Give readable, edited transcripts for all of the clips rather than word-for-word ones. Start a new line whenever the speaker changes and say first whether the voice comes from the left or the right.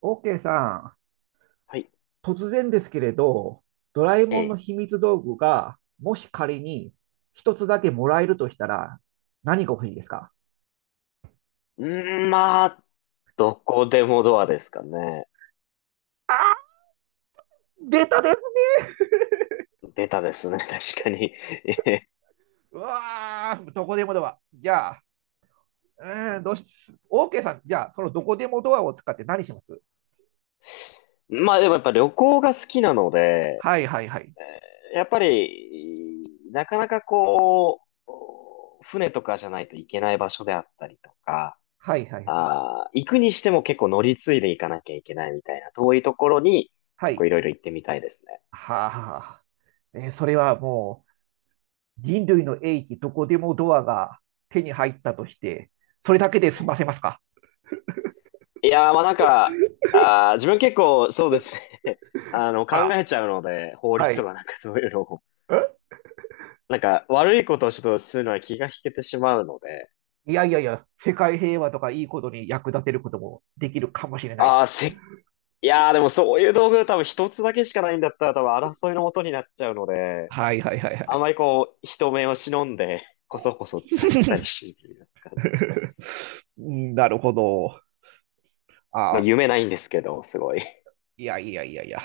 right: OK さ
left: はい。
right: ん、突然ですけれど、ドラえ
left: え
right: もんの
left: え。
right: 秘密道具が、もし仮に一つだけもらえるとしたら、何が欲しいですか？
left: うーん、まあ、どこでもドアですかね。ベタですね、確かに。ええ、
right: うわー、どこでもドア。じゃあ、うーん、どうし、OK さん、じゃあ、そのどこでもドアを使って何します？
left: まあ、でもやっぱ旅行が好きなので、
right: はいはいはい。
left: えやっぱり、なかなかこう、船とかじゃないといけない場所であったりとか、
right: はいはいはい。
left: 行くにしても結構乗り継いで行かなきゃいけないみたいな、遠いところに
right: は
left: 結構
right: い。
left: いろいろ行ってみたいですね。
right: はあ、それは人類の英知、どこでもドアが手に入ったとして、それだけで済ませますか？
left: いやー、まあなんか、自分結構そうですね。
right: あ
left: 考
right: ら、
left: えちゃうので、法
right: は
left: 律と
right: い。
left: かなんかそういうのを、
right: え、
left: なんか悪いことをちょっとするのは気が引けてしまうので、
right: いやいやいや、世界平和とかいいことに役立てることもできるかもしれないです
left: ああ、
right: よ。
left: いやー、でもそういう道具多分一つだけしかないんだったら多分争いの元になっちゃうので、
right: はいはいはいは
left: あん
right: い。
left: まりこう、人目を忍んで、こそこそ使ったりし、てるんですかね。
right: うん、なるほど。
left: まあ
right: あ、
left: 夢ないんですけど、すごい。
right: いやいやいやいや。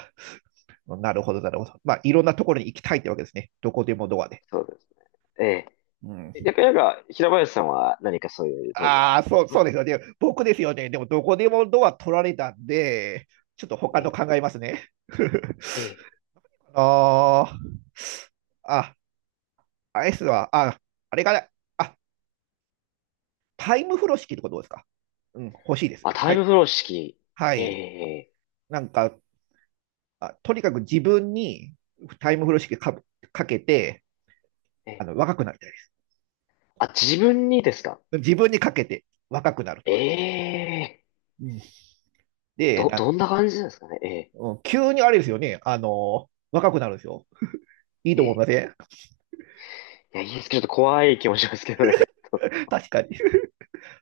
right: なるほど、なるほど。まあ、いろんなところに行きたいってわけですね。どこでもドアで。
left: そうですね。
right: うん、
left: ええ。やっぱりなんか、平林さんは何かそういう道具はあ
right: あ
left: り
right: あ、
left: ます
right: そうそう
left: か？
right: ですよね。僕ですよね。でも、どこでもドア取られたんで、ちょっと他
left: え
right: の
left: え。
right: 考えますね。
left: ええ、
right: あのーあ、アイスは、あ、あれかな。あ、タイム風呂式とかどうですか？うん、欲しいです。
left: まあ、タ
right: は
left: イ
right: い。
left: ムフロー式。
right: は
left: え
right: い。
left: え
right: なんか、あとにかく自分にタイム風呂式かかけて、
left: ええええ、
right: 若くなりたいです。
left: あ、自分にですか？
right: 自分にかけて若くなると
left: え
right: か。
left: え、
right: うん、で、な、
left: どんな感じなんですかねえ
right: うん、急にあれですよね。あの若くなるんですよ。いいと
left: ええ
right: 思いま
left: え、
right: せん？
left: いや、いいですけど、ちょっと怖い気もしますけどね。
right: 確かに。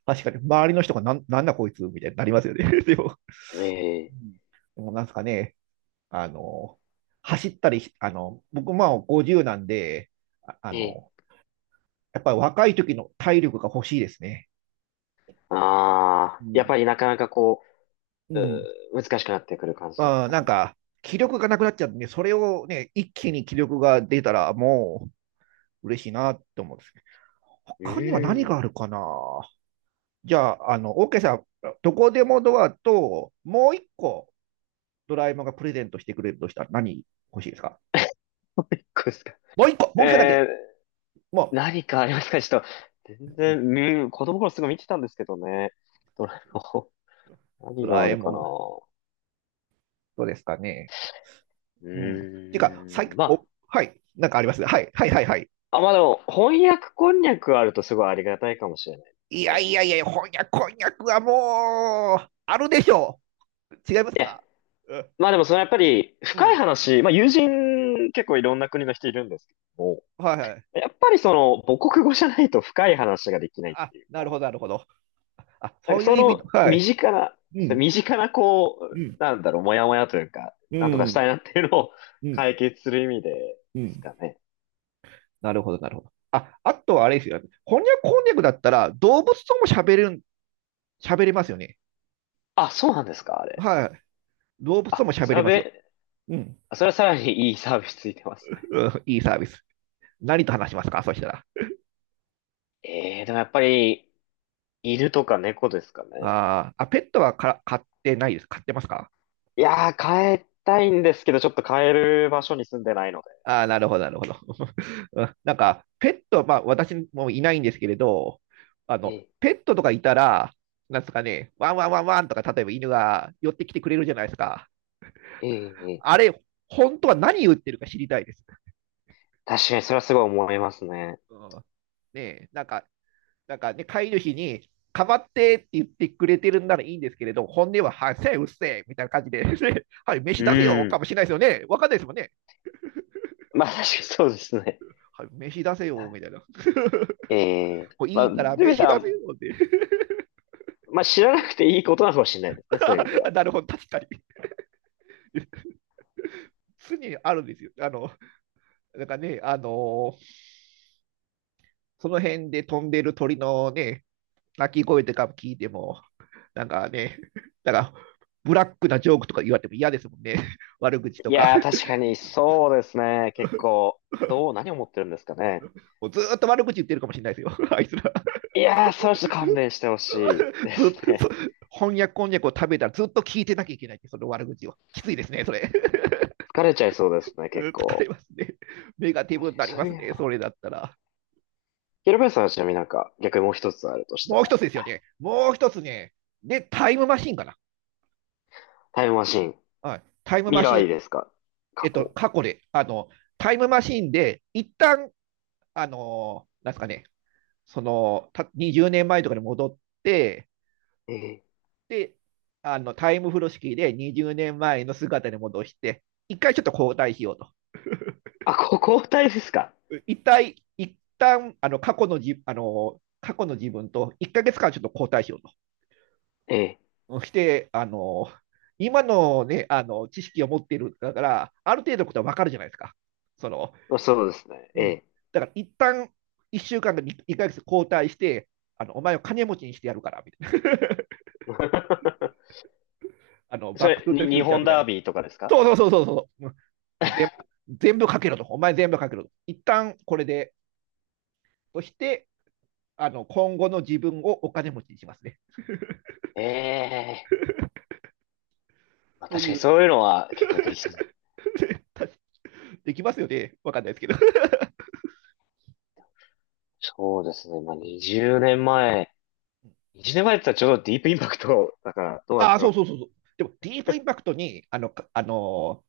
right: 確かに。周りの人がなんなんだこいつみたいになりますよね。でも、
left: ええ
right: うん、でもなんですかね、あの、走ったりし、僕まあ50なんで、ああ
left: え
right: の、
left: え、
right: やっぱり若い時の体力が欲しいですね。う
left: やっ
right: ん。
left: ぱりなかなかこ
right: う
left: う、
right: ん。
left: 難しくなってくる感じです
right: まあ、
left: か
right: なん
left: ね。
right: か、気力がなくなっちゃうんで、それをね、一気に気力が出たら、もう嬉しいなって思うんですけど、
left: う
right: 他には何
left: ー
right: が
left: ん、
right: あるかな。じゃあ、OK さん、どこでもドアと、もう一個、ドラえもんがプレゼントしてくれるとしたら何欲しいですか？
left: こうですか。
right: もう一個、もう一個だけ、
left: ええ、
right: も
left: 何かありますか、ちょっと、全
right: う、
left: 然、うん、子供の頃すごい見てたんですけどね。どれも、何
right: ド
left: が
right: ラ
left: あ
right: え
left: るかな。
right: もん、どうですかね。
left: う
right: うん。ていうか、
left: ーん、まあ、
right: はい、なんかありますね、はい、はい、はい、はい。
left: あ、まあでも、翻訳こんにゃくあるとすごいありがたいかもしれない
right: いや
left: ね。
right: いやいや、翻訳はもう、あるでしょう。違います
left: いや、
right: か？うん、
left: まあでもそのやっぱり
right: う
left: 深い
right: ん。
left: 話、まあ友人結構いろんな国の人いるんですけども、
right: はいはい。
left: やっぱりその母国語じゃないと深い話ができないっ
right: あ、
left: ていうか、
right: なるほど、なるほど。あ、
left: な
right: そ
left: んか
right: ういう
left: そ
right: 意味の、
left: の
right: は
left: 身
right: い。
left: 近な、
right: うん、
left: 身近なこ
right: う
left: う、
right: ん、
left: なんだろう、もやもやというか、
right: う
left: なんとかし
right: ん、
left: たいなっていうのを
right: う ん、
left: 解決する意味で
right: う
left: です
right: ん。
left: かね。
right: なるほど、なるほど。あ、あとはあれですよね。翻訳だったら、動物とも喋れる、喋れますよね。
left: あ、そうなんですか、あれ。
right: はい。動物と
left: あ、
right: も喋れ
left: サ
right: ますよ。
left: ベ、
right: うん。
left: あ、それはさらにいいサービスついてますね。
right: うん、いいサービス。何と話しますかそしたら。
left: ええ、でもやっぱり犬とか猫ですかね。
right: あーあ、ペットはか飼ってないです。飼ってますか？
left: いやー、変えたいんですけど、ちょっと変える場所に住んでないので。
right: ああ、なるほど、なるほど。うん、なんか、ペット、まあ、私もいないんですけれど、
left: ええ、
right: ペットとかいたら、なんですかね、ワンワンワンワンとか、例えば犬が寄ってきてくれるじゃないですか。
left: ええ、え
right: あ
left: え。
right: れ、本当は何言ってるか知りたいです。
left: 確かにそれはすごい思いますね。
right: うん、ねえ、なんか、なんかね、飼い主に、かまってって言ってくれてるんならいいんですけれど、本音は、はい、せえ、うっせえ、みたいな感じで、ね、はい、飯
left: う
right: 出せよ、か
left: ん。
right: もしれないですよね。わかんないですもんね。
left: まあ確かにそうですね。
right: はい、飯出せよ、
left: な
right: みたいな。
left: ええ。
right: こう
left: ま
right: い
left: あ、
right: い
left: とい
right: から、
left: う意味で
right: 飯出せ
left: は、
right: よって。
left: まあ知らなくていいことなのかもしれないですね、そういう意味で は。
right: なるほど、確かに。常にあるんですよ。なんかね、その辺で飛んでる鳥のね、鳴き声とか聞いても、なんかね、なんか、ブラックなジョークとか言われても嫌ですもんね。悪口と
left: い
right: か。
left: やー、確かにそうですね。結構、何を思ってるんですかね。
right: もうずっと悪口言ってるかもしれないですよ。あいつら。
left: いやー、それはちょっと勘弁してほしいで
right: ずっ
left: す
right: と、
left: ね。
right: 翻訳こんにゃくを食べたらずっと聞いてなきゃいけないって、その悪口を。きついですね、それ。
left: 疲れちゃいそうですね、結
right: 疲れ
left: 構。
right: ますね。ネガ
left: 確
right: ティ
left: かに
right: ブになり
left: そうい
right: ま
left: う
right: す
left: 意味で
right: ね、
left: は。
right: それだったら。
left: ヒロペさんはちなみになんか、逆にもう一つあるとした
right: もう一
left: ら、
right: つですよね。もう一つね。で、タイムマシンかな。
left: タイムマシン。
right: はい。タイム
left: 未
right: マ
left: 来
right: シ
left: ですか？
right: え
left: 過
right: っと、
left: 去？
right: 過去で、タイムマシンで、一旦、あの、なんですかね、その、た20年前とかに戻って、
left: ええ。
right: で、タイム風呂式で20年前の姿に戻して、一回ちょっと交代しようと。
left: あ、交代ですか？
right: 一旦、過去の自分と1ヶ月間ちょっと交代しようと。
left: ええ。
right: して、今のね、知識を持っているだから、ある程度のことはわかるじゃないですか。その、
left: まあそうですね。
right: う
left: え
right: ん、
left: え。
right: だから一旦一週間か1ヶつ交代して、あのお前を金持ちにしてやるからみたいな。 あの
left: そ
right: バック・
left: れ、
right: トゥ・ザ・
left: に、
right: フュ
left: 日
right: ーチャー
left: 本
right: みたい
left: ダー
right: な。
left: ビーとかですか？
right: そうそうそうそうそう。全部全部かけろと。お前全部かけろと。一旦これで、そしてあの今後の自分をお金持ちにしますね。
left: ええ。まあ
right: と
left: 確
right: い
left: かに
right: う
left: そういうのは結構できそう。
right: できますよね。わかんないですけど
left: そうですね。まあ 20年前。20年前って言ったらちょうどディープインパクトだからどうなん
right: あ
left: だ
right: あ、
left: ろ
right: そ
left: う。
right: うそうそうそう。でも、ディープインパクトに、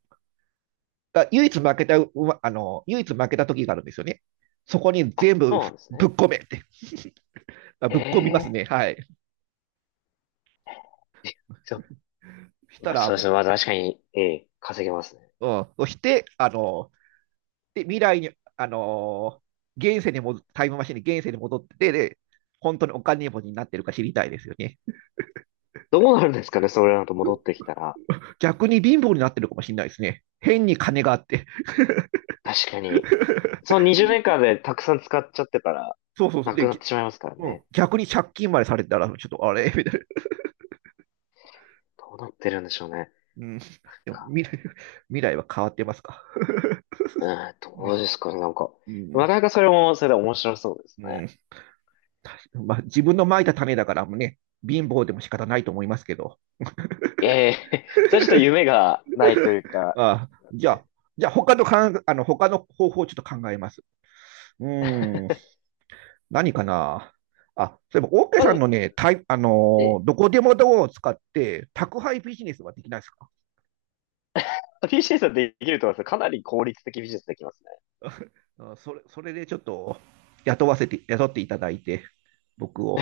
right: が唯一負けた、うまあの、唯一負けた時があるんですよね。そこに
left: あ、
right: 全
left: そ
right: 部
left: うなんです
right: ぶっ
left: ね。
right: 込めって。あ
left: え
right: ぶっ込みます
left: え。
right: ね。はい。
left: そう。
right: した
left: まあ
right: ら
left: そうです
right: も
left: ね。まあ確かに、ええ、稼げますね。
right: う、うん。そして、未来に、あのー現世にも、タイムマシンに現世に戻ってで、本当にお金持ちになってるか知りたいですよね。
left: どうなるんですかね、それだと戻ってきたら。
right: 逆に貧乏になってるかもしれないですね。変に金があって。
left: 確かに。その20年間でたくさん使っちゃってたら、
right: そうそうそう。
left: なく
right: で、
left: なってしまいますから
right: うん、
left: ね。
right: 逆に借金までされたら、ちょっとあれみたいな。
left: どうなってるんでしょうね。なん
right: うん。でも
left: か
right: 未 来、は変わってますか。
left: うん、
right: う、
left: どうですかね、なんか。
right: う
left: な
right: ん。
left: かなかそれも、それで面白そうです
right: う
left: ね。
right: ん まあ、自分のまいた種だからもね、貧乏でも仕方ないと思いますけど。
left: いやいや、 それはちょっと夢がないというか、
right: あじゃあ、じゃあ他のかんあの他の方法をちょっと考えます。うーん、何かな。あ、そういえば、オーケー
left: まあ、で
right: さん
left: も
right: のね、タイあの
left: え、
right: ーどこでもドアを使って宅配ビジネスはできないですか？
left: PC さん、できると思いますか？なり効率的ビジネスできますね。
right: うん、それそれでちょっと雇っていただいて、僕を。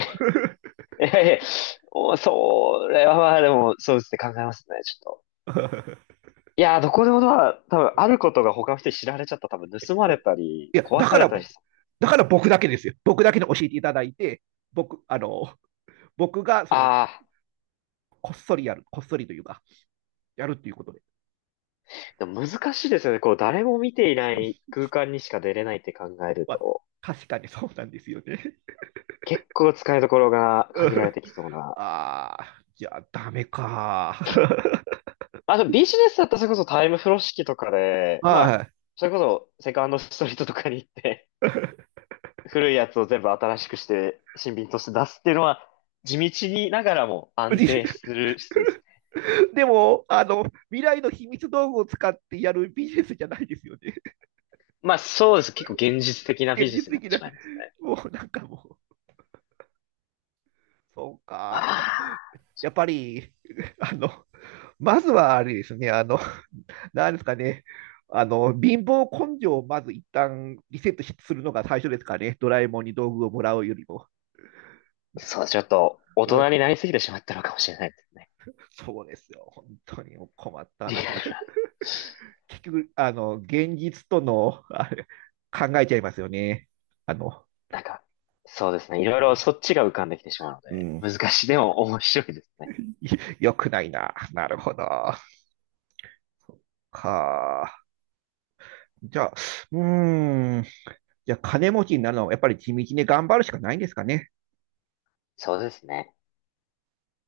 left: いやいや、それはまあでも、そうですね、考えますね、ちょっと。いやー、どこでもドア、多分あることが他の人に知られちゃったら多分盗まれた
right: い
left: り、
right: や、
left: 壊
right: だ
left: さ
right: か
left: れ
right: ら、
left: たりしそう。
right: だから僕だけですよ。僕だけに教えていただいて、僕、僕がその、
left: ああ。
right: こっそりやる、こっそりというか、やるっていうこと。
left: でも難しいですよね。こう、誰も見ていない
right: ま
left: 空間にしか出れないって考える
right: あ、
left: と、
right: 確かにそうなんですよね。
left: 結構使いどころが
right: う
left: 限られ
right: ん、
left: てきそうな。
right: ああ、じゃあダメか。
left: あと、でビジネスだったらそれこそタイムフロー式とかで、まあ、
right: は
left: それこそセカンドストリートとかに行って、古いやつを全部新しくして、新品として出すっていうのは、地道にながらも
right: い。
left: 安
right: で、
left: 定する、そうですね。
right: でも、未来の秘密道具を使ってやるビジネスじゃないですよね。
left: まあそうです。結構現実的なビ
right: 現
left: ジネ
right: 実
left: スになっ
right: 的
left: て
right: な、
left: しまいますね。
right: もうなんかもう、そう
left: ま
right: か。
left: あ、
right: やっぱり、あの、まずはあれですね、あの、なんですかね、あの、貧乏根性をまず一旦リセットしするのが最初ですかね、ドラえもんに道具をもらうよりも。
left: そう、ちょっと大
right: う
left: 人
right: ん、
left: になりすぎてしまったのかもしれないですね。
right: そうですよ。本当にも困った
left: リ
right: 話
left: アル
right: だ。
left: な。
right: 結局、現実との、あれ、考えちゃいますよね。あの、
left: なんか、そうですね。いろい
right: う
left: ろ
right: ん、
left: そっちが浮かんできてしまうの
right: う
left: で、
right: ん
left: 難しい。でも面白いですね。
right: 良くないな。なるほど。か。じゃあ、うーん。じゃあ、金持ちになるのは、やっぱり地道に頑張るしかないんですかね。
left: そうですね。